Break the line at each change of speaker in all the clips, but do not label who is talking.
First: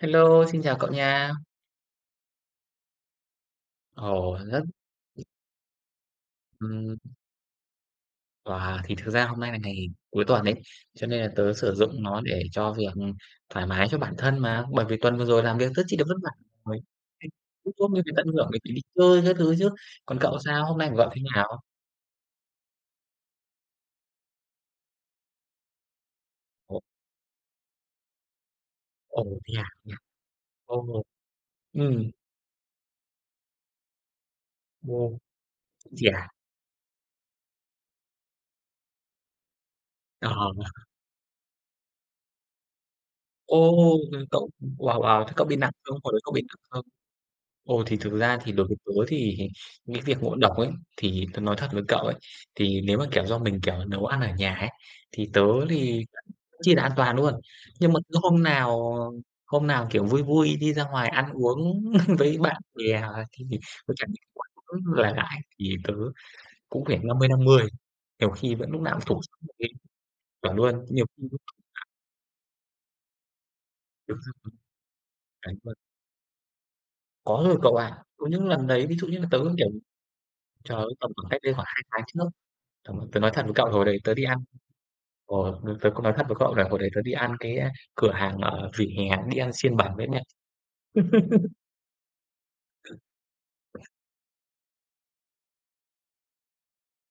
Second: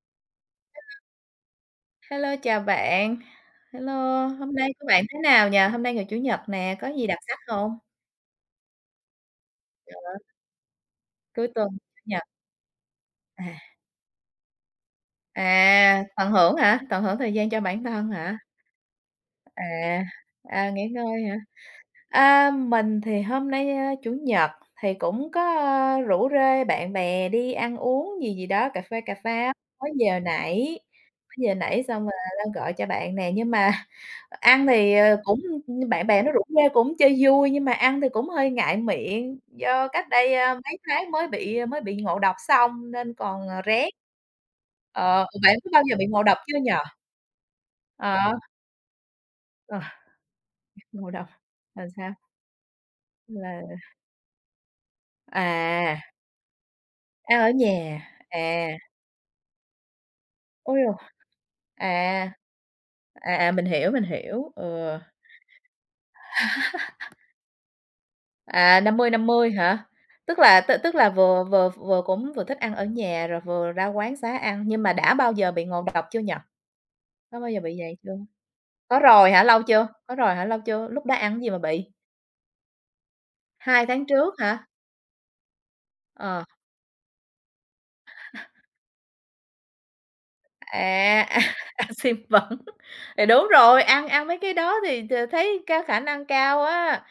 Hello, xin chào cậu nha.
Hello, chào bạn. Hello,
Ồ,
hôm
rất
nay của bạn thế nào nhờ? Hôm nay ngày Chủ nhật nè, có
ừm,
gì đặc sắc không?
wow, thì thực ra hôm nay là ngày cuối tuần đấy, cho nên là
Cuối
tớ
tuần,
sử
Chủ
dụng nó
nhật,
để cho việc
à,
thoải mái cho bản thân mà, bởi vì tuần vừa rồi làm việc rất chi là vất
tận
vả
hưởng hả?
rồi.
Tận hưởng
Thế.
thời gian cho
Cũng
bản
tốt, như
thân
phải tận
hả?
hưởng để đi chơi các thứ chứ.
À,
Còn cậu sao, hôm
nghỉ
nay của cậu
ngơi
thế
hả?
nào?
Mình thì hôm nay, Chủ nhật thì cũng có, rủ rê
Ồ,
bạn bè đi ăn uống gì gì đó, cà phê, cà
ồ,
pháo
thế à,
mới
thế à?
giờ nãy,
Ồ,
mới giờ nãy xong
ừm,
rồi đang gọi cho bạn nè. Nhưng mà ăn thì,
ồ,
cũng bạn
chị
bè
à?
nó rủ rê cũng chơi vui, nhưng mà ăn thì cũng hơi ngại miệng, do cách
Ờ,
đây, mấy tháng mới bị ngộ độc xong nên còn, rén.
ô, cậu wow, wow,
Ờ,
thế cậu
bạn
bị
có
nặng
bao giờ
không?
bị
Hồi đấy
ngộ
cậu
độc
bị nặng
chưa nhỉ?
không? Ồ, thì thực
Ờ,
ra thì đối với tớ thì
ờ,
cái việc ngộ độc ấy,
ngộ độc,
thì tớ nói thật với
là
cậu
sao?
ấy, thì nếu mà, kiểu, do mình,
Là
kiểu, nấu ăn ở nhà ấy, thì tớ
à,
thì chi là an toàn luôn.
ăn ở
Nhưng
nhà,
mà cứ
à.
hôm nào, kiểu, vui vui đi
Ôi
ra
giời!
ngoài ăn uống
À,
với bạn bè thì có
mình
cả những quán
hiểu, ừ,
là lãi, thì tớ cũng phải 50/50, nhiều khi vẫn lúc nào
năm
cũng
mươi
thủ
năm
sẵn
mươi
một cái.
hả? Tức
Chuẩn
là tức
luôn,
tức
nhiều
là
khi
vừa vừa vừa cũng vừa thích ăn ở nhà rồi vừa ra quán
được
xá ăn, nhưng mà đã bao giờ
cái
bị
mà
ngộ độc chưa nhỉ? Có
có
bao
rồi
giờ bị
cậu
vậy
ạ.
chưa?
Có những lần đấy, ví
Có
dụ như là
rồi
tớ,
hả? Lâu
kiểu,
chưa? Có rồi hả? Lâu
trời
chưa?
ơi,
Lúc
tầm
đó
khoảng
ăn cái
cách
gì
đây
mà
khoảng 2
bị?
tháng trước. Ờ, tớ nói thật với cậu hồi
hai
đấy
tháng
tớ đi
trước
ăn.
hả?
Ờ, tớ cũng nói thật với
Ờ.
cậu là hồi đấy tớ đi ăn cái, a, cửa hàng ở vỉa hè, đi ăn xiên bẩn đấy nha.
À, à, xiên bẩn. Thì đúng rồi, ăn ăn mấy cái đó thì thấy cái khả năng cao á.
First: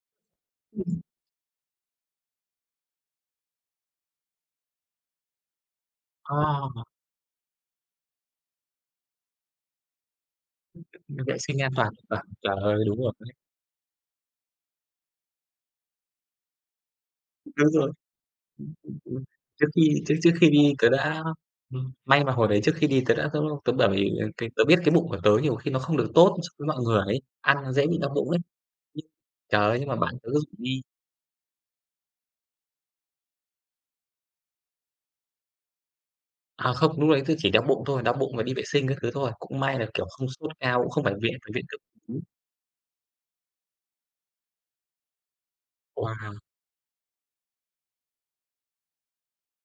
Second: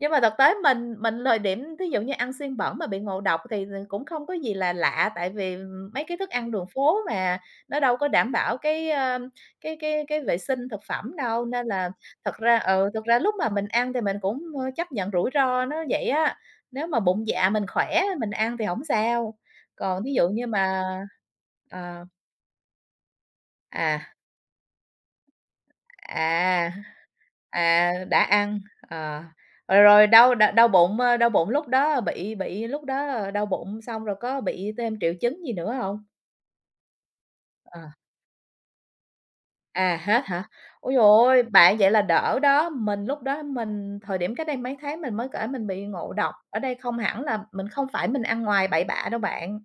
Nhưng mà thực tế mình thời điểm thí dụ như ăn xiên bẩn mà bị ngộ độc thì, cũng không có gì là lạ, tại vì, mấy cái thức ăn đường
À!
phố mà, nó đâu có đảm bảo cái vệ sinh thực phẩm
Vệ
đâu.
sinh
Nên
an
là
toàn thực phẩm,
thật
trời
ra
ơi, đúng
thật
rồi
ra
đấy.
lúc mà mình ăn thì mình cũng, chấp nhận rủi ro nó vậy á. Nếu mà bụng dạ mình
Đúng rồi,
khỏe, mình ăn thì không
ừm,
sao,
trước
còn
khi
thí
trước
dụ
trước
như
khi đi
mà
tớ đã.
ờ,
May mà hồi đấy trước khi đi tớ đã tớ tớ bởi
à.
vì cái tớ biết cái bụng của tớ nhiều khi nó không được tốt so với
À,
mọi người ấy, ăn nó dễ bị đau
đã
bụng ấy.
ăn,
Nhưng
ờ,
trời ơi,
rồi
nhưng mà
rồi
bạn tớ rủ
đau
đi.
bụng, đau bụng lúc đó bị lúc đó đau bụng xong rồi có bị thêm triệu chứng gì nữa hông?
À, không, lúc đấy tớ chỉ đau
Ờ,
bụng thôi, đau bụng và đi vệ sinh các thứ thôi, cũng may là, kiểu,
hết
không
hả?
sốt cao, cũng
Ôi giời
không phải viện
ơi,
phải viện
bạn
cấp
vậy là
cứu.
đỡ đó, mình lúc đó mình thời điểm cách đây mấy tháng mình mới kể mình bị ngộ độc,
Wow!
ở đây không hẳn là mình không phải mình ăn ngoài bậy bạ đâu bạn,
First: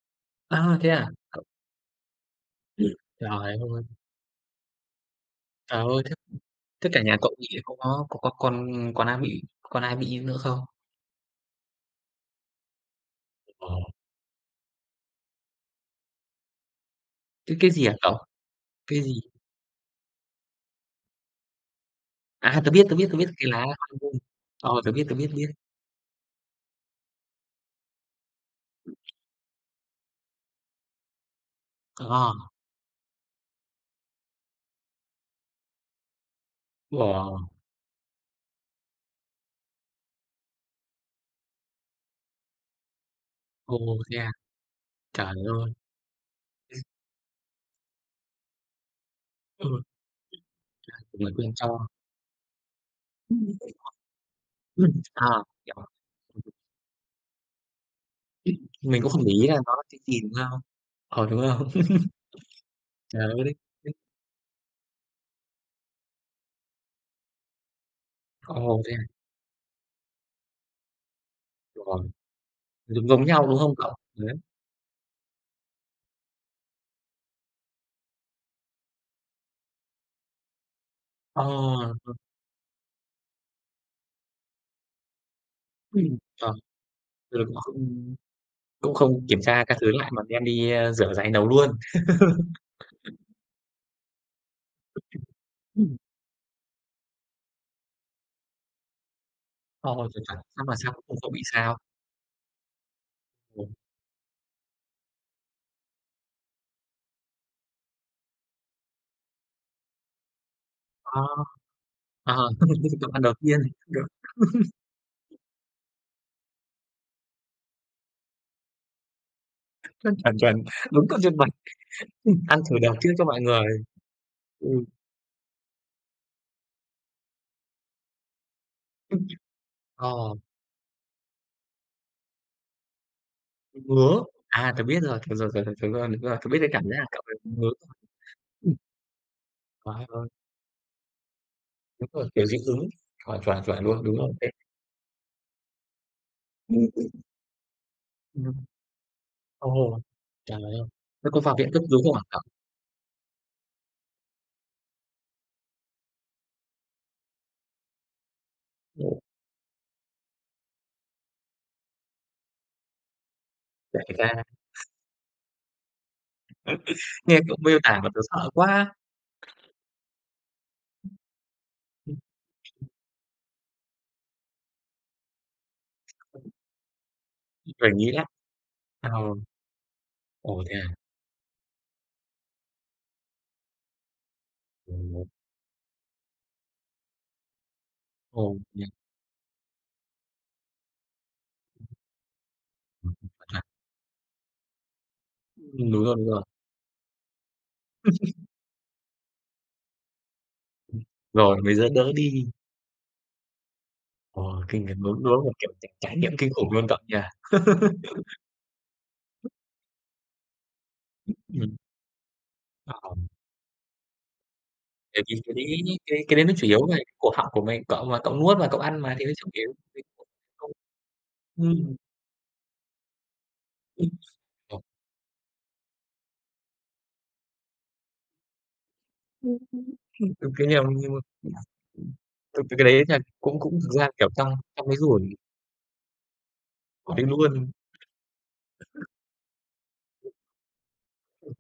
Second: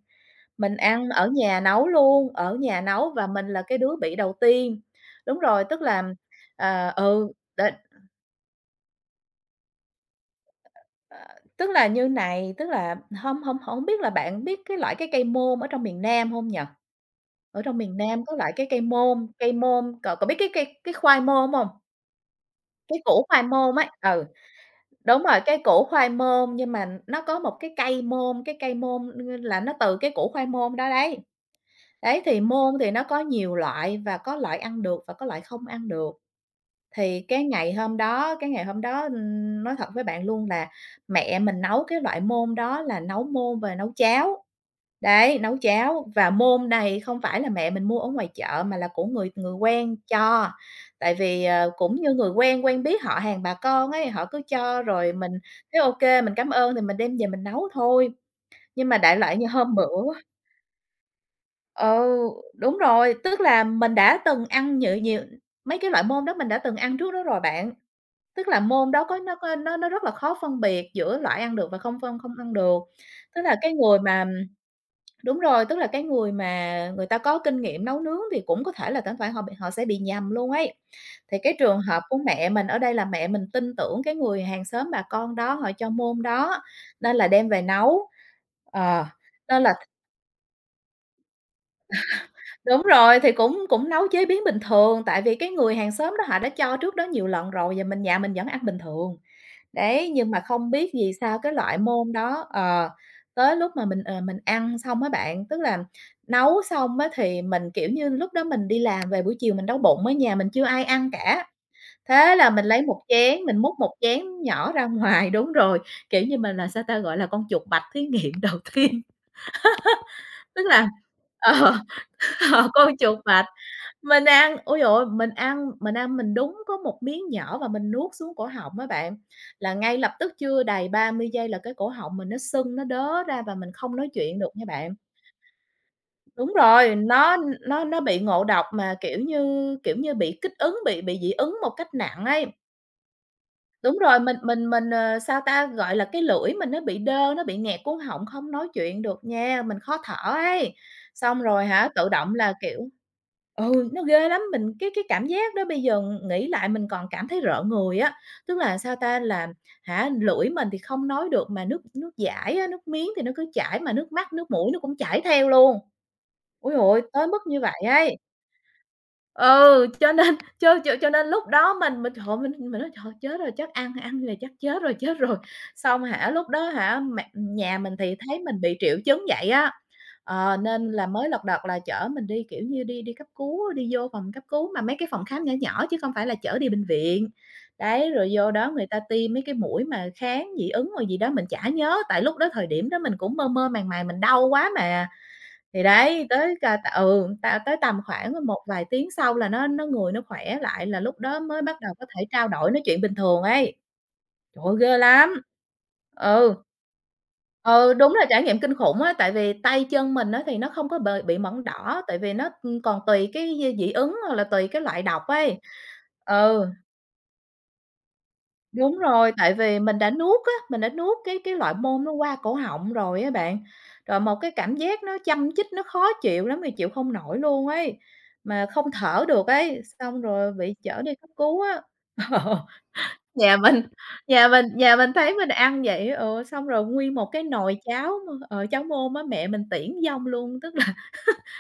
mình
À, thế à?
ăn ở nhà nấu luôn, ở nhà
Ừm,
nấu và
Trời
mình
ơi,
là cái đứa bị đầu tiên. Đúng rồi,
trời
tức là,
ơi, thế thế cả nhà
ừ,
cậu bị
đ
có còn còn ai bị nữa không?
Ờ, tức là như này, tức là không không
Ờ.
không biết là bạn biết cái loại cái cây môn ở trong miền Nam không nhỉ? Ở
Cái
trong
gì hả
miền
cậu?
Nam có loại cái
Cái gì?
cây môn, cậu có biết cái cây cái khoai môn không?
À, tớ biết, tớ
Cái
biết, tớ
củ
biết
khoai
cái lá
môn
hoang
ấy,
vu.
ừ,
Ờ, tớ
đúng
biết,
rồi,
biết.
cái củ khoai môn nhưng mà nó có một cái cây môn là nó từ cái củ khoai môn đó đấy. Đấy,
Ờ.
thì môn thì nó có nhiều loại và có loại ăn được và có loại không ăn được. Thì cái
Wow!
ngày hôm đó cái ngày hôm đó, nói thật với bạn luôn là mẹ mình nấu cái loại môn đó là nấu môn về
Ô,
nấu
thế à?
cháo,
Trời
đấy, nấu
ơi,
cháo. Và môn này không phải là mẹ mình mua ở ngoài chợ mà là của người người
ừ,
quen cho, tại
người
vì,
quên cho.
cũng như người quen, quen biết họ hàng bà con ấy, họ cứ cho
Ừm,
rồi
à,
mình thấy
kiểu,
ok mình cảm ơn thì mình đem về mình nấu thôi. Nhưng mà
mình cũng
đại
không để
loại như
ý là nó
hôm
là cái
bữa
gì, đúng không? Ờ, đúng không?
ừ, đúng rồi,
Trời
tức
ơi, đấy,
là
đấy.
mình đã từng ăn nhự nhiều mấy cái loại môn đó mình đã từng ăn trước đó rồi bạn. Tức là
Ồ,
môn
thế à?
đó có nó rất là khó phân biệt giữa loại ăn được và không
Rồi,
phân không ăn được.
giống giống
Tức
nhau,
là
đúng
cái
không cậu?
người mà
Đấy.
đúng rồi, tức là cái người mà người ta có kinh nghiệm nấu nướng thì cũng có thể là thỉnh thoảng họ sẽ bị nhầm luôn ấy. Thì cái trường hợp
Ờ,
của mẹ mình ở đây là mẹ mình tin tưởng cái người hàng xóm bà con đó, họ cho môn
trời,
đó, nên là
rồi
đem
cũng
về
không.
nấu.
Cũng
Ờ,
không kiểm
nên
tra
là
các thứ lại mà đem đi, ơ, rửa ráy nấu luôn.
đúng rồi, thì cũng cũng nấu chế biến bình thường, tại vì cái người hàng
Ừm.
xóm đó họ đã cho trước đó nhiều lần rồi và nhà mình vẫn ăn bình thường.
Ôi
Đấy,
trời,
nhưng
chuẩn,
mà
xong
không
là
biết
sao cũng
vì
cùng không
sao
bị
cái
sao.
loại môn đó, tới
Ồ,
lúc mà mình, mình ăn xong á bạn, tức là nấu xong á thì mình, kiểu như, lúc đó mình đi làm về buổi chiều mình đói bụng ở nhà mình chưa ai ăn
ờ,
cả. Thế là mình lấy một
cậu ăn đầu
chén, mình
tiên,
múc một
đúng,
chén nhỏ ra ngoài đúng rồi, kiểu như, mình là, sao ta, gọi là, con chuột bạch thí nghiệm đầu tiên.
chuẩn, chuẩn,
Tức là
đúng cậu chuyên mạch,
ờ.
ăn
Ờ,
thử đầu
con
trước
chuột
cho mọi
vạch.
người.
Mình ăn
Ừ,
ôi giời ơi, mình ăn mình đúng có một miếng nhỏ và mình nuốt xuống cổ họng á bạn, là ngay lập tức
ờ,
chưa đầy 30 giây là cái cổ họng mình nó sưng, nó đớ ra và mình không nói
ngứa,
chuyện được nha
à, tớ
bạn.
biết rồi, tớ rồi, rồi, rồi, tớ rồi, đúng rồi, tớ
Đúng
biết cái cảm
rồi,
giác là cậu ấy
nó
cũng ngứa
nó
rồi.
nó bị ngộ độc
Ừm,
mà, kiểu
Trời
như,
ơi,
bị kích ứng, bị dị ứng một cách
đúng
nặng
rồi,
ấy.
kiểu dị ứng, chuẩn, chuẩn, chuẩn
Đúng
luôn, đúng
rồi,
rồi
mình
đấy.
mình mình, ờ, sao ta, gọi là, cái lưỡi mình nó
Ừm,
bị đơ, nó bị nghẹt cuống họng, không
ừm,
nói chuyện được nha, mình khó
ồ,
thở
Trời
ấy.
ơi, thế có
Xong
vào
rồi
viện cấp
hả,
cứu
tự
không hả
động
cậu?
là, kiểu ừ, nó ghê lắm, mình cái cảm giác đó bây giờ nghĩ lại mình còn cảm thấy rợn người á. Tức là, sao ta,
Ồ,
là hả, lưỡi mình thì không nói được mà nước nước dãi á, nước miếng thì nó cứ chảy, mà nước
kể ra
mắt, nước mũi nó cũng chảy theo luôn. Ui Ôi giời tới
nghe
mức
cậu
như
miêu
vậy
tả mà
ấy.
tớ sợ quá.
Ừ, cho nên cho nên lúc đó
Ừm,
trời mình nói: "Trời chết rồi, chắc ăn ăn là chắc chết rồi, chết rồi." Xong hả, lúc đó hả, mẹ nhà
Phải
mình
nghĩ.
thì thấy mình bị triệu
Ờ,
chứng vậy á,
ồ, thế
nên
à?
là mới lật đật là chở mình đi, kiểu như, đi đi cấp cứu, đi vô phòng cấp cứu mà mấy cái phòng
Ồ,
khám nhỏ nhỏ chứ không phải là chở đi bệnh viện. Đấy, rồi vô
ồ,
đó người
nha.
ta tiêm mấy cái mũi mà kháng dị ứng rồi gì đó mình chả nhớ, tại lúc đó thời điểm đó mình
Ừm,
cũng mơ mơ màng màng, mình đau quá mà. Thì
Đúng rồi, đúng
đấy,
rồi.
tới cà t ừ, ta tới tầm khoảng một vài tiếng sau là nó người nó khỏe lại, là
Ừm,
lúc đó mới
Rồi
bắt
mới đỡ
đầu có
đỡ
thể
đi.
trao đổi, nói chuyện bình thường ấy.
Ồ,
Trời ơi,
kinh thật,
ghê
đúng
lắm!
đúng là, kiểu, trải trải nghiệm kinh
Ừ,
khủng luôn cậu nhỉ?
ừ, đúng là trải nghiệm kinh khủng á, tại vì tay chân mình á thì nó không có bề bị mẩn
Ừm,
đỏ, tại vì nó, còn
ờ,
tùy cái dị ứng hoặc là tùy cái loại độc
bởi vì cái
ấy.
đấy, cái đấy nó
Ừ.
chủ yếu về cổ họng của mình, cậu mà cậu nuốt và cậu
Đúng
ăn mà thì
rồi,
nó chủ
tại
yếu
vì mình đã nuốt á, mình đã nuốt cái loại
ừm,
môn nó qua cổ họng rồi á bạn.
ừm,
Rồi một cái cảm giác nó châm chích, nó khó chịu lắm thì chịu không nổi luôn ấy, mà không thở được ấy,
đúng
xong rồi
cái
bị
điều
chở
nhưng
đi
mà
cấp cứu á.
thực
Ờ,
cái đấy là
nhà
cũng cũng
mình
thực ra, kiểu,
nhà
trong
mình
trong
nhà
cái
mình
guồng
thấy mình ăn vậy, ừ, xong rồi nguyên
của
một
đấy
cái
luôn.
nồi cháo cháo môn á, mẹ mình tiễn vong luôn, tức là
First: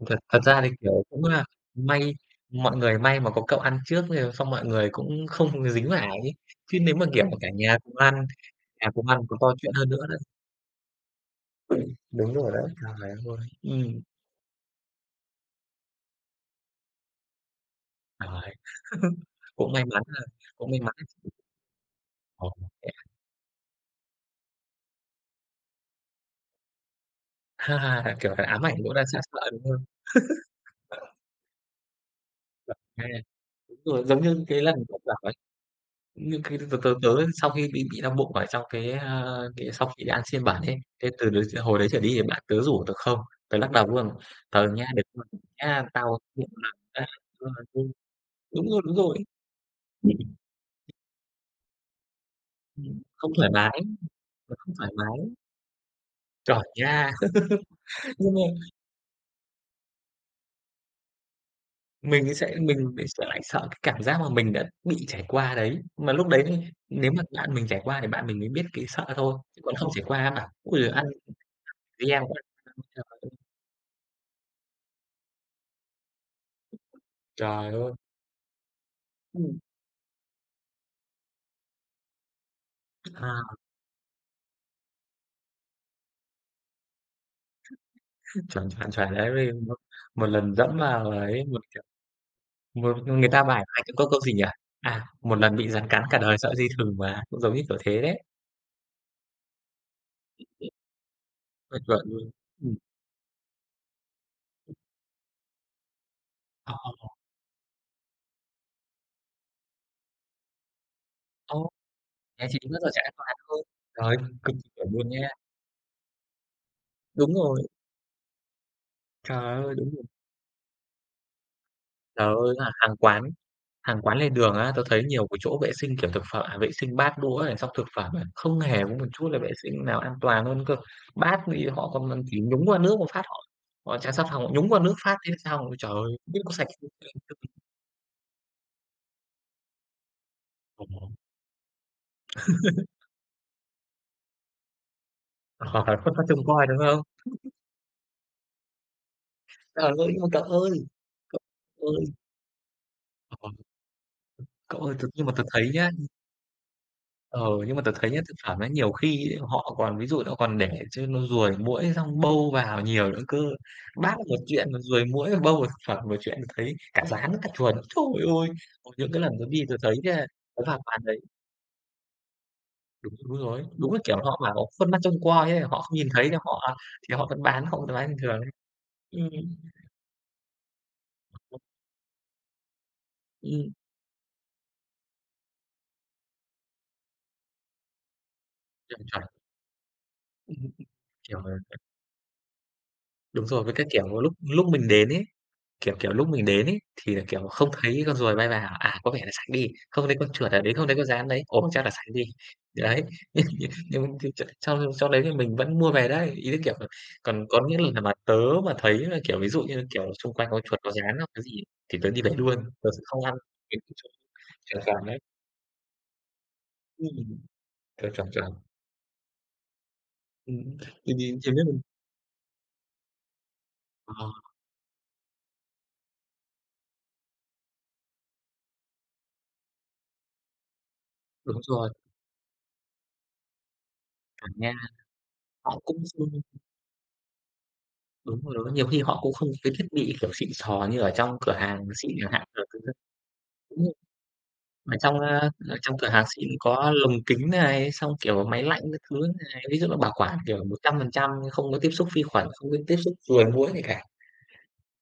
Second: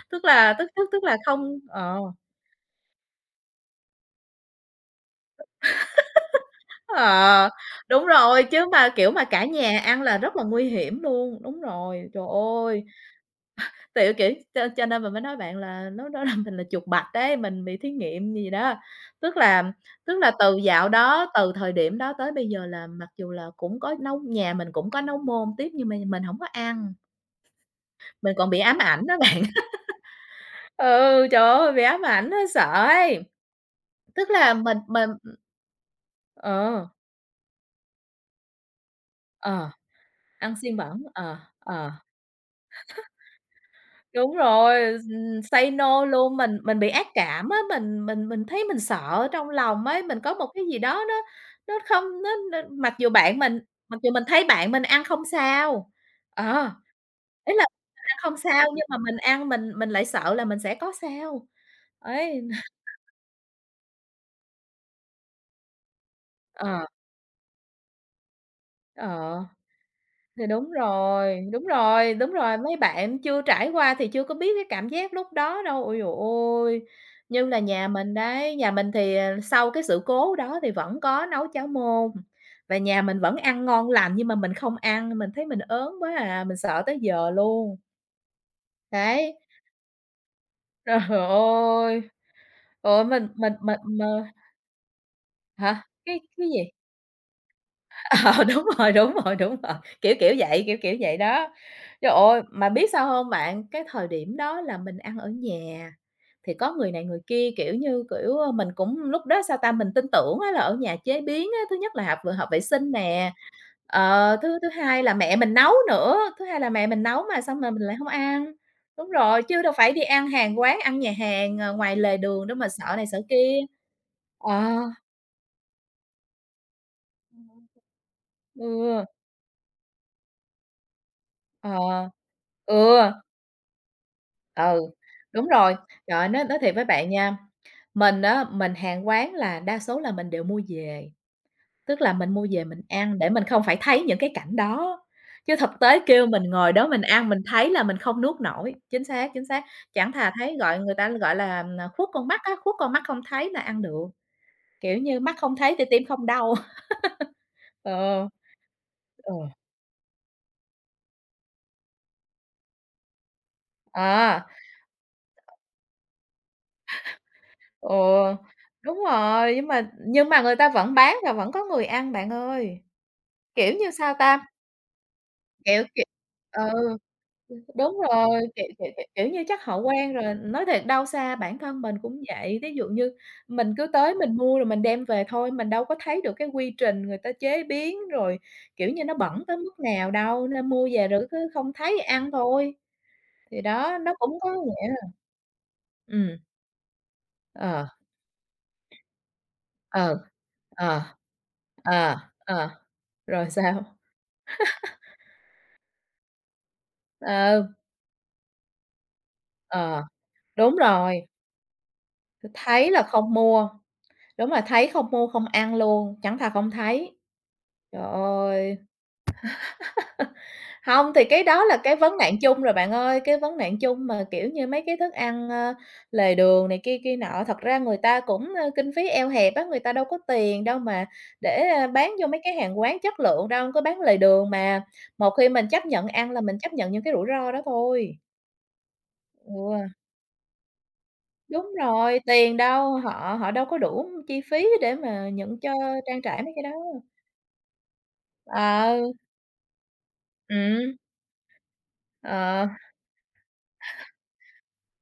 Thật
tức
thật
là
ra
tức
thì,
tức
kiểu,
tức là
cũng là
không ờ.
may, mọi người may mà có cậu ăn trước nên xong mọi người cũng không dính phải ấy. Chứ nếu mà, kiểu, cả
Ờ, đúng rồi, chứ mà,
nhà cùng
kiểu,
ăn
mà
còn
cả
to chuyện
nhà
hơn
ăn
nữa
là
đấy.
rất là nguy hiểm luôn, đúng rồi, trời
Đúng rồi đấy,
ơi,
trời ơi,
tiểu kiểu, cho nên mình mới nói bạn là nó làm mình là chuột bạch đấy, mình bị thí nghiệm gì
trời.
đó. Tức là
Cũng may mắn
tức
là,
là từ
cũng may
dạo
mắn là chỉ
đó, từ thời điểm đó tới bây
có
giờ
một
là
cái.
mặc dù là cũng có nấu nhà mình cũng có nấu môn tiếp nhưng mà mình hổng có ăn,
Ha ha,
mình
kiểu, là
còn bị
ám ảnh
ám
cũng đang
ảnh đó
sợ sợ,
bạn.
đúng không?
Ừ, trời ơi, bị ám ảnh á, sợ ấy,
Đúng rồi, giống
tức
như
là
cái lần cậu bảo. Những cái tớ
ờ,
tớ tớ sau khi bị đau bụng ở trong cái, a,
ờ,
cái sau khi ăn xiên
ăn
bẩn ấy,
xiên bẩn,
thế từ đấy hồi đấy trở đi thì bạn tớ rủ tớ không, tớ lắc đầu luôn:
Đúng
"Ờ,
rồi,
nha, được rồi
say
nhá,
no
tao
luôn,
nhịn
mình
lần
mình bị
đã."
ác cảm
Ờ.
á,
Đúng rồi,
mình thấy
đúng
mình
rồi, đúng rồi.
sợ trong lòng ấy, mình có một cái gì đó nó không nó nó mặc dù
Không
bạn
thoải
mình
mái,
mặc dù mình thấy
nó
bạn
không
mình
thoải
ăn không
mái.
sao, ờ,
Chuẩn nha.
ý là ăn
Nhưng
không sao
mà
nhưng mà mình ăn mình lại sợ là mình sẽ có sao,
mình
ấy,
sẽ, mình sẽ lại sợ cái cảm giác mà mình đã bị trải qua đấy, mà lúc đấy thì
ờ,
nếu mà bạn mình trải qua thì bạn mình mới biết cái sợ thôi,
ờ.
chứ còn không trải qua
Thì
bảo:
đúng
"Ôi giời, ăn
rồi, đúng rồi,
riêng
đúng
quá."
rồi, mấy bạn chưa trải qua thì chưa có biết cái cảm giác lúc đó đâu. Ôi giời ôi! Như là
Trời
nhà
ơi!
mình đấy, nhà mình thì,
Ừm.
sau cái sự cố đó thì vẫn có nấu cháo môn, và nhà mình vẫn
À.
ăn ngon lành nhưng mà mình không ăn, mình thấy mình ớn quá à, mình sợ tới giờ luôn.
Chuẩn, chuẩn, chuẩn đấy,
Đấy,
vì một, một lần dẫm
trời
vào ấy, một, kiểu,
ơi!
một
Ôi mình
người ta
mình
bài
mình
hay
mà
có câu gì nhỉ? À, "Một lần bị
hả?
rắn cắn cả
Cái
đời
cái
sợ gì
gì?
thừng" mà, cũng giống như kiểu thế đấy,
Ờ, đúng rồi, đúng rồi, đúng rồi, kiểu, kiểu vậy đó.
chuẩn, chuẩn
Trời
luôn.
ơi, mà
Ừm,
biết sao hông bạn? Cái thời điểm đó là mình ăn ở nhà, thì có
ờ,
người này
ờ,
người kia, kiểu như, kiểu, ơ, mình cũng lúc đó, sao ta, mình tin tưởng á là ở nhà chế biến á,
ô,
thứ nhất là hợp vừa
thế
hợp
chị
vệ
cũng rất là
sinh
trẻ con
nè,
luôn. Trời ơi, cực
thứ thứ
kỳ chuẩn
hai
luôn
là
nha.
mẹ mình nấu nữa, thứ hai là mẹ mình nấu
Đúng
mà xong
rồi,
rồi mình lại hông ăn. Đúng rồi, chứ
trời
đâu
ơi, đúng
phải đi
rồi.
ăn hàng quán, ăn nhà hàng, ngoài lề
Trời
đường
ơi,
đâu mà
là hàng
sợ này sợ
quán.
kia.
Hàng quán lề
Ờ,
đường á, tớ thấy nhiều cái chỗ vệ sinh, kiểu, thực phẩm à, vệ sinh bát đũa này, xong thực phẩm này, không hề có
ừ,
một chút là vệ sinh nào an toàn luôn cơ. Bát thì họ
ờ,
còn chỉ nhúng qua nước một
ừ.
phát, họ họ chả xà phòng, họ nhúng qua
Ừ,
nước phát thế
đúng
sao
rồi.
trời ơi,
Trời ơi,
không biết
nói
có
nói
sạch
thiệt với bạn nha, mình á, mình hàng quán là đa số là mình đều mua
không.
về, tức là mình mua về mình ăn để mình không phải thấy những cái cảnh đó, chứ thực
Ờ,
tế
không có
kêu
trông
mình
coi,
ngồi
đúng
đó
không?
mình ăn mình thấy là mình không nuốt nổi. Chính xác,
Trời ơi,
chẳng
nhưng mà
thà thấy gọi người ta gọi
cậu
là, à,
ơi,
"khuất con mắt" á, khuất con mắt không
ờ,
thấy là ăn được,
cậu ơi,
kiểu
thực
như,
nhưng mà
mắt
tớ
không
thấy
thấy thì
nhá,
tim không đau.
ờ, nhưng mà tớ thấy
Ờ,
nhá, thực phẩm ấy, nhiều
ờ
khi họ còn ví dụ nó còn để cho nó ruồi muỗi xong bâu vào nhiều nữa cơ. Bát là một
à,
chuyện, mà ruồi muỗi và bâu vào thực phẩm một chuyện, tớ thấy cả gián cả chuồn,
ừ,
trời ơi! Có
đúng
những cái lần tớ
rồi,
đi
nhưng
tớ
mà
thấy nha,
nhưng mà người
tớ
ta
vào
vẫn
quán
bán
đấy,
và vẫn có người ăn bạn ơi.
đúng, đúng rồi,
Kiểu như,
đúng là,
sao
kiểu, họ
ta?
bảo khuôn mắt trông coi ấy, họ
Kiểu,
không
kiểu
nhìn thấy đâu, họ
ừ,
thì họ vẫn
đúng
bán bình thường
rồi,
ấy.
kiểu, kiểu, kiểu, kiểu
Ừm.
như, chắc họ quen rồi. Nói thiệt đâu xa bản thân mình cũng vậy, ví dụ như mình
Ừm,
cứ tới mình mua rồi mình đem về thôi, mình đâu có thấy được cái quy trình người ta chế biến rồi, kiểu
Chuẩn,
như, nó
chuẩn.
bẩn tới mức nào đâu, nên
Ừm,
mua về rồi cứ
Kiểu,
không thấy ăn thôi.
đúng
Thì
rồi, với cái,
đó, nó
kiểu, lúc
cũng có
lúc mình
nghĩa là.
đến ấy. Kiểu, kiểu, lúc
Ừm,
mình đến ấy, thì là, kiểu, không
ờ,
thấy con ruồi bay vào, à, có vẻ là sạch đi, không thấy
ờ,
con chuột ở đấy, không thấy
ờ,
con gián đấy, ồ, chắc là sạch
ờ,
đi.
ờ,
Đấy,
rồi
nhưng nhưng
sao?
nhưng nhưng ch sau sau đấy thì mình vẫn mua về đấy, ý là, kiểu, còn có
Ừ,
những lần mà tớ mà thấy là, kiểu, ví dụ như,
ờ,
kiểu, xung quanh có
đúng
chuột, có gián
rồi,
hoặc cái gì thì tớ đi về luôn, tớ
thấy
sẽ
là
không
không
ăn
mua.
cái chuột,
Đúng rồi,
chuột
thấy
vàng
không
đấy.
mua không ăn luôn, chẳng thà không thấy.
Ừm,
Trời
Chuẩn, chuẩn, chuẩn.
ơi!
Ừm,
Hông,
thì
thì
thì
cái
thì
đó
nếu
là
mình
cái vấn nạn chung rồi bạn ơi, cái vấn nạn chung
ờ,
mà, kiểu như, mấy cái thức ăn, ơ, lề đường này kia kia nọ. Thật ra người ta cũng, ơ, kinh phí eo hẹp á, người ta đâu có tiền đâu mà
đúng
để, a,
rồi,
bán vô mấy cái hàng quán chất lượng đâu, cứ bán lề đường
chuẩn nha,
mà. Một khi mình
họ
chấp
cũng
nhận ăn là mình chấp nhận những cái rủi ro đó thôi.
đúng rồi, đó nhiều khi họ cũng không cái
Ừ,
thiết bị, kiểu, xịn sò như ở trong cửa
đúng
hàng xịn
rồi,
chẳng hạn.
tiền đâu, họ họ đâu có
Đúng rồi,
đủ chi phí để
ở trong,
mà
a,
nhận cho
ở trong cửa
trang
hàng
trải
xịn
mấy cái đó.
có lồng kính này, xong, kiểu, máy lạnh
Ờ,
các thứ này, ví dụ là bảo quản, kiểu, một
ừm.
trăm phần trăm không có tiếp xúc vi khuẩn,
Ờ,
không có tiếp xúc ruồi muỗi gì cả.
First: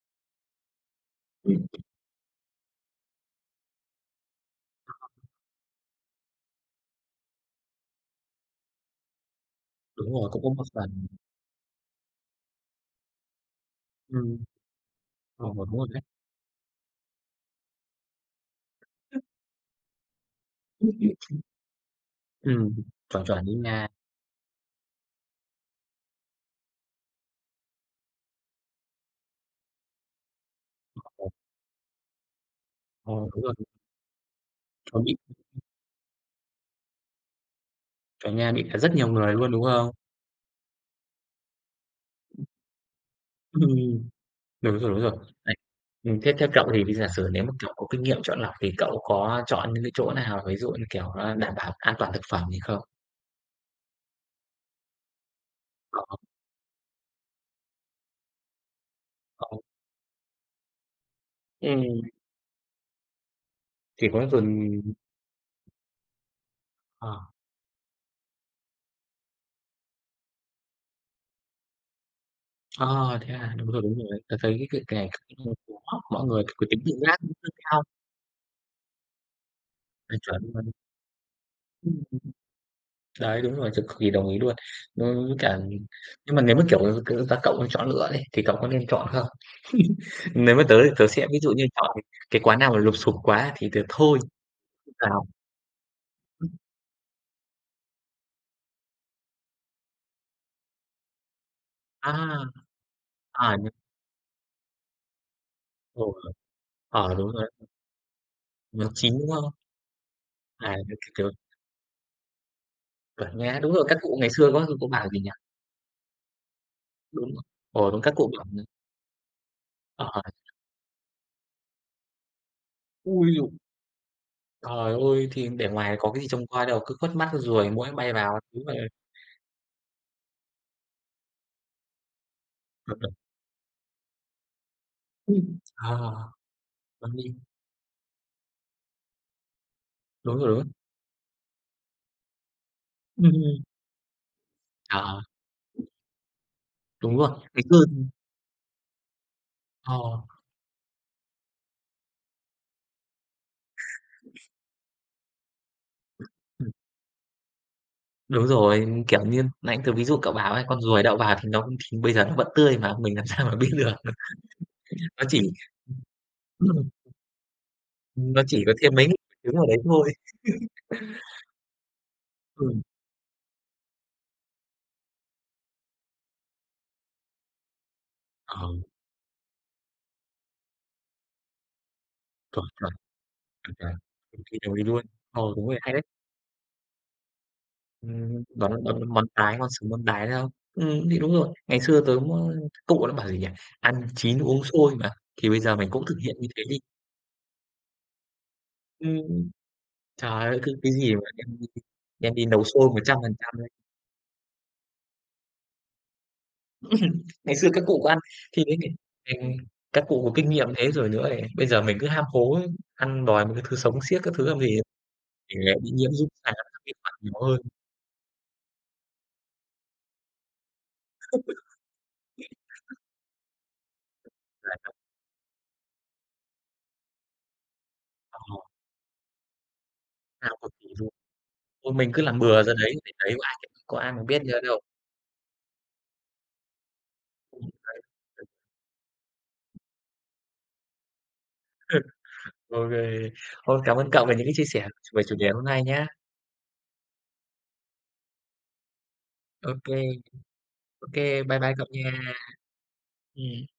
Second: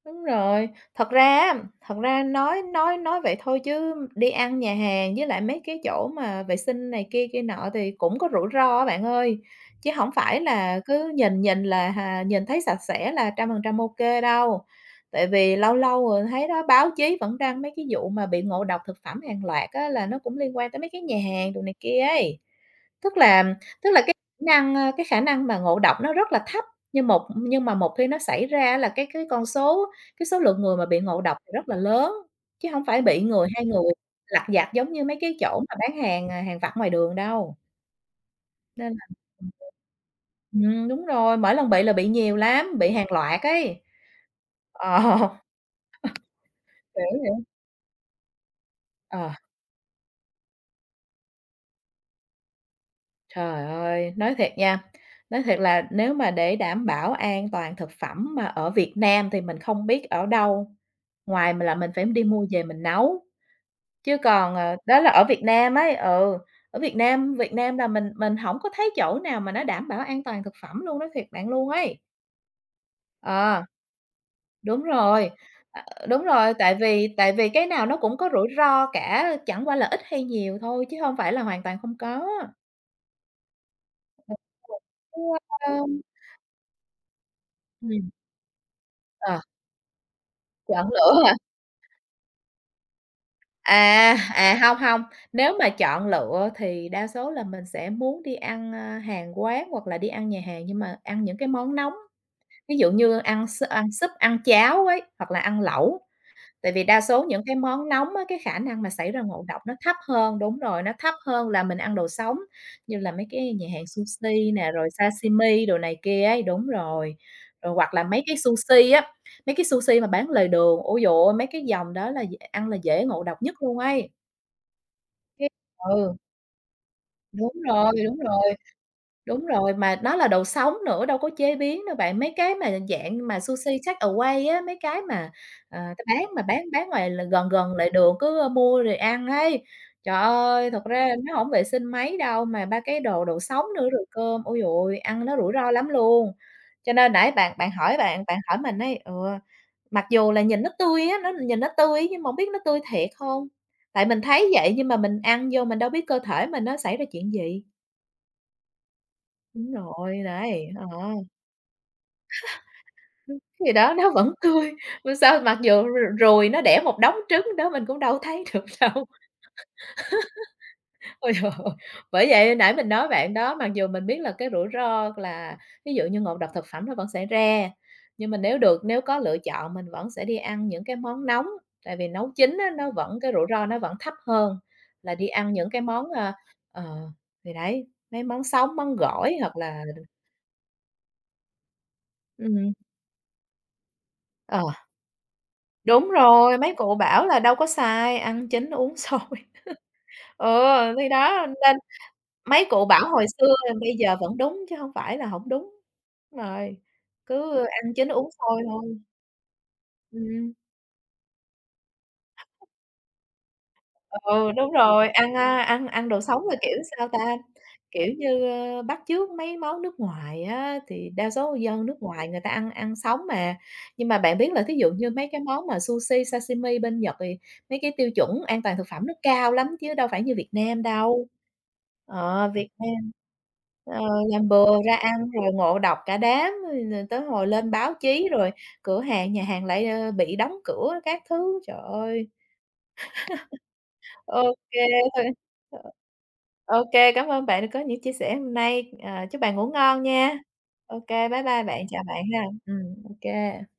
đúng rồi. Thật ra á,
Ừm.
thật ra nói vậy thôi chứ đi ăn nhà hàng với lại mấy cái chỗ mà vệ sinh này kia kia nọ thì cũng có rủi ro á bạn ơi, chứ hổng
Đúng rồi,
phải
cũng có một
là
phần,
cứ nhìn nhìn là hà nhìn thấy sạch sẽ là 100% ô kê
ừm,
đâu. Tại
ờ,
vì lâu
đúng rồi đấy.
lâu rồi thấy đó, báo chí vẫn đăng mấy cái vụ mà bị ngộ độc thực phẩm hàng loạt á, là nó cũng liên quan tới mấy cái nhà hàng đồ này kia ấy.
Ừm,
Tức
Chuẩn,
là
chuẩn đi nha.
tức là cái khả năng, ơ, cái khả năng mà ngộ độc nó rất là thấp, nhưng mà một khi nó xảy ra á là cái số lượng người mà bị ngộ
Ờ,
độc thì rất là lớn, chứ hông phải
ờ,
bị
đúng
người,
rồi,
2 người lặt vặt giống
chó
như
bị,
mấy cái chỗ mà bán hàng, à, hàng vặt ngoài đường đâu,
chó nhà bị cả
nên
rất
là.
nhiều người
Ừm,
luôn, đúng không?
Đúng rồi, mỗi lần bị là bị nhiều lắm, bị hàng loạt
Ừm,
ấy.
Đúng rồi, đúng rồi.
Ờ,
Đấy, thế theo cậu thì bây
kiểu
giả sử
vậy,
nếu mà cậu có kinh nghiệm chọn lọc thì cậu
ờ.
có chọn những cái chỗ nào, ví dụ như, kiểu, a, đảm bảo an toàn thực phẩm gì không?
Trời ơi, nói thiệt nha, nói thiệt là
Có,
nếu mà để đảm bảo an toàn thực phẩm mà ở Việt Nam thì mình
có.
không biết ở đâu, ngoài mà là mình
Ừm.
phải đi mua về mình nấu,
Chỉ
chứ
có dồn
còn, ờ, đó là ở Việt Nam ấy, ừ, ở Việt
ờ,
Nam Việt Nam là mình hổng có thấy chỗ nào mà nó đảm bảo an toàn thực phẩm luôn, nói thiệt bạn luôn ấy.
ờ, thế à?
Ờ,
Đúng rồi đấy. Tớ thấy cái
đúng
việc này
rồi,
cũng cũng
ờ,
hóc
đúng
mọi người
rồi,
cái
tại
tính tự
vì
giác cũng
tại
chưa
vì cái
cao,
nào nó cũng có rủi ro cả, chẳng qua là ít
là
hay
chuẩn
nhiều
rồi.
thôi chứ hông phải là hoàn toàn không có.
Đấy, đúng rồi, tớ cực kỳ đồng ý luôn.
Chứ,
Với cả
ơ
nhưng mà nếu mà, kiểu, kiểu, ra cậu mà chọn lựa
ừm,
đi, thì cậu có nên chọn không?
ờ.
Nếu mà tớ
Chọn
thì tớ
lựa
sẽ
hả?
ví dụ như chọn cái quán nào mà lụp xụp quá thì tớ
À,
thôi
à, hông,
không
hông,
vào.
nếu mà chọn lựa thì đa số là mình sẽ muốn đi ăn, a, hàng quán hoặc là đi ăn nhà hàng nhưng mà ăn những cái món nóng,
À,
ví dụ như
à,
ăn súp, ăn cháo ấy, hoặc là ăn lẩu.
đúng rồi,
Tại vì đa
ờ,
số
đúng
những
rồi
cái
đấy,
món nóng á, cái khả năng mà
nấu
xảy
chín,
ra
đúng
ngộ
không?
độc nó thấp hơn đúng
À,
rồi, nó
cái
thấp
kiểu,
hơn là mình ăn đồ sống, như là mấy
chuẩn
cái
nha.
nhà
Đúng rồi,
hàng
các cụ ngày xưa
sushi
có
nè,
có
rồi
bảo gì nhỉ?
sashimi đồ này kia ấy, đúng rồi.
Đúng rồi,
Rồi
ờ,
hoặc
đúng,
là
các
mấy
cụ
cái
bảo,
sushi á, mấy cái sushi mà
ờ,
bán lề đường, ôi giời ơi, mấy cái dòng đó là d ăn là dễ ngộ
ui
độc
giời.
nhất luôn ấy.
Trời ơi,
Cái
thì để ngoài có
ừ,
cái gì trông coi đâu, cứ khuất mắt
đúng
ruồi
rồi,
muỗi bay
đúng
vào các
rồi.
thứ.
Đúng rồi, mà nó là đồ sống nữa, đâu có chế biến đâu bạn. Mấy cái mà dạng mà sushi takeaway á, mấy cái mà, ờ, ta
Ờ,
bán mà bán ngoài
đúng đi,
là gần gần lại đường cứ, mua rồi ăn ấy. Trời
đúng rồi,
ơi,
đúng.
thật ra nó hổng vệ sinh mấy đâu, mà ba cái đồ
Ừm,
đồ
ừm,
sống nữa rồi cơm, ôi giời ơi,
ờ,
ăn nó rủi ro lắm luôn. Cho nên
đúng rồi,
nãy
ngày xưa thì
bạn bạn hỏi mình ấy, ừ,
ờ,
mặc dù là nhìn nó tươi á, nó nhìn nó tươi nhưng mà hổng biết nó tươi thiệt hông? Tại mình thấy vậy nhưng mà mình ăn vô mình đâu biết cơ thể mình
ừm,
nó xảy ra chuyện gì.
đúng rồi, kiểu như,
Đúng
nãy tớ ví dụ
rồi,
cậu bảo ấy,
đấy,
con
ờ,
ruồi đậu vào thì nó cũng thì bây giờ nó vẫn tươi mà, mình làm sao mà biết
thì đó, nó
được,
vẫn tươi, mà
nó
sao
chỉ
mặc dù ruồi nó đẻ
ừm,
một đống trứng đó mình cũng đâu
nó
thấy được
chỉ có thêm
đâu.
mấy trứng ở đấy thôi.
Ôi trời ơi! Bởi vậy nãy
Ừm,
mình nói bạn đó, mặc dù mình biết là cái rủi ro là ví dụ như ngộ độc thực phẩm nó vẫn xảy ra, nhưng mà
ờ,
nếu có lựa chọn mình vẫn sẽ đi ăn những cái món nóng, tại vì nấu chín
chuẩn,
á, nó
chuẩn,
vẫn cái rủi ro
chuẩn,
nó
chuẩn,
vẫn thấp
cực
hơn
kỳ đồng ý luôn.
là đi
Ờ,
ăn
đúng
những
rồi,
cái
hay đấy.
món, ờ, ờ, thì đấy, mấy món
Đó
sống,
đó
món
là món
gỏi hoặc
tái, món
là
sống món tái, đúng không? Thì đúng rồi, ngày xưa tớ cũng, ơ,
ừm,
cụ nó bảo gì nhỉ? "Ăn chín
ờ.
uống sôi" mà, thì bây giờ mình cũng
Đúng
thực hiện như
rồi,
thế
mấy
đi.
cụ bảo là đâu có sai, ăn chín uống sôi.
Ừm, Trời
Ừ,
ơi, cứ cái
thì
gì mà
đó,
đem đi,
nên
đem đi nấu
mấy cụ
sôi một
bảo
trăm
hồi
phần trăm
xưa
đấy.
bây giờ vẫn đúng chứ hông phải là hổng đúng. Rồi,
Ngày
cứ
xưa các
ăn
cụ
chín
có ăn,
uống sôi
thì đấy nhỉ,
thôi.
ừm, các cụ có kinh
Ừm.
nghiệm thế rồi nữa này, bây giờ mình cứ ham hố ấy, ăn đòi một cái thứ sống xiếc các thứ
Ừ,
làm
đúng
gì,
rồi, ăn,
để
a, ăn
bị
ăn
nhiễm
đồ
run
sống
sán
là, kiểu,
các vi
sao
khuẩn nhiều
ta,
hơn,
kiểu như, ơ, bắt chước mấy món nước ngoài á, thì đa số dân nước ngoài người ta ăn ăn sống mà. Nhưng mà bạn biết là thí dụ
là
như mấy cái món mà sushi, sashimi bên Nhật thì mấy cái tiêu
ờ,
chuẩn an toàn thực phẩm nó cao lắm chứ đâu phải như Việt
tao cực
Nam
kỳ luôn.
đâu.
Thôi mình cứ làm
Ờ,
bừa
Việt
ra đấy,
Nam
để đấy có ai, có
ờ,
ai mà biết
làm
nữa đâu.
bừa ra ăn rồi ngộ độc cả đám, rồi rồi tới hồi lên
Ừm,
báo
đấy.
chí rồi cửa hàng, nhà hàng lại, ơ, bị đóng cửa các thứ, trời ơi.
OK. Ô, cảm ơn cậu về những
Ô
cái chia
kê
sẻ về
thôi.
chủ đề hôm
Ờ.
nay nhá.
Ô kê, cảm ơn bạn đã có những chia sẻ hôm nay. Ờ, chúc bạn ngủ ngon
OK,
nha. Ô
OK,
kê, bye
bye
bye
bye
bạn,
cậu
chào bạn
nha.
ha. Ô kê.
Ừm.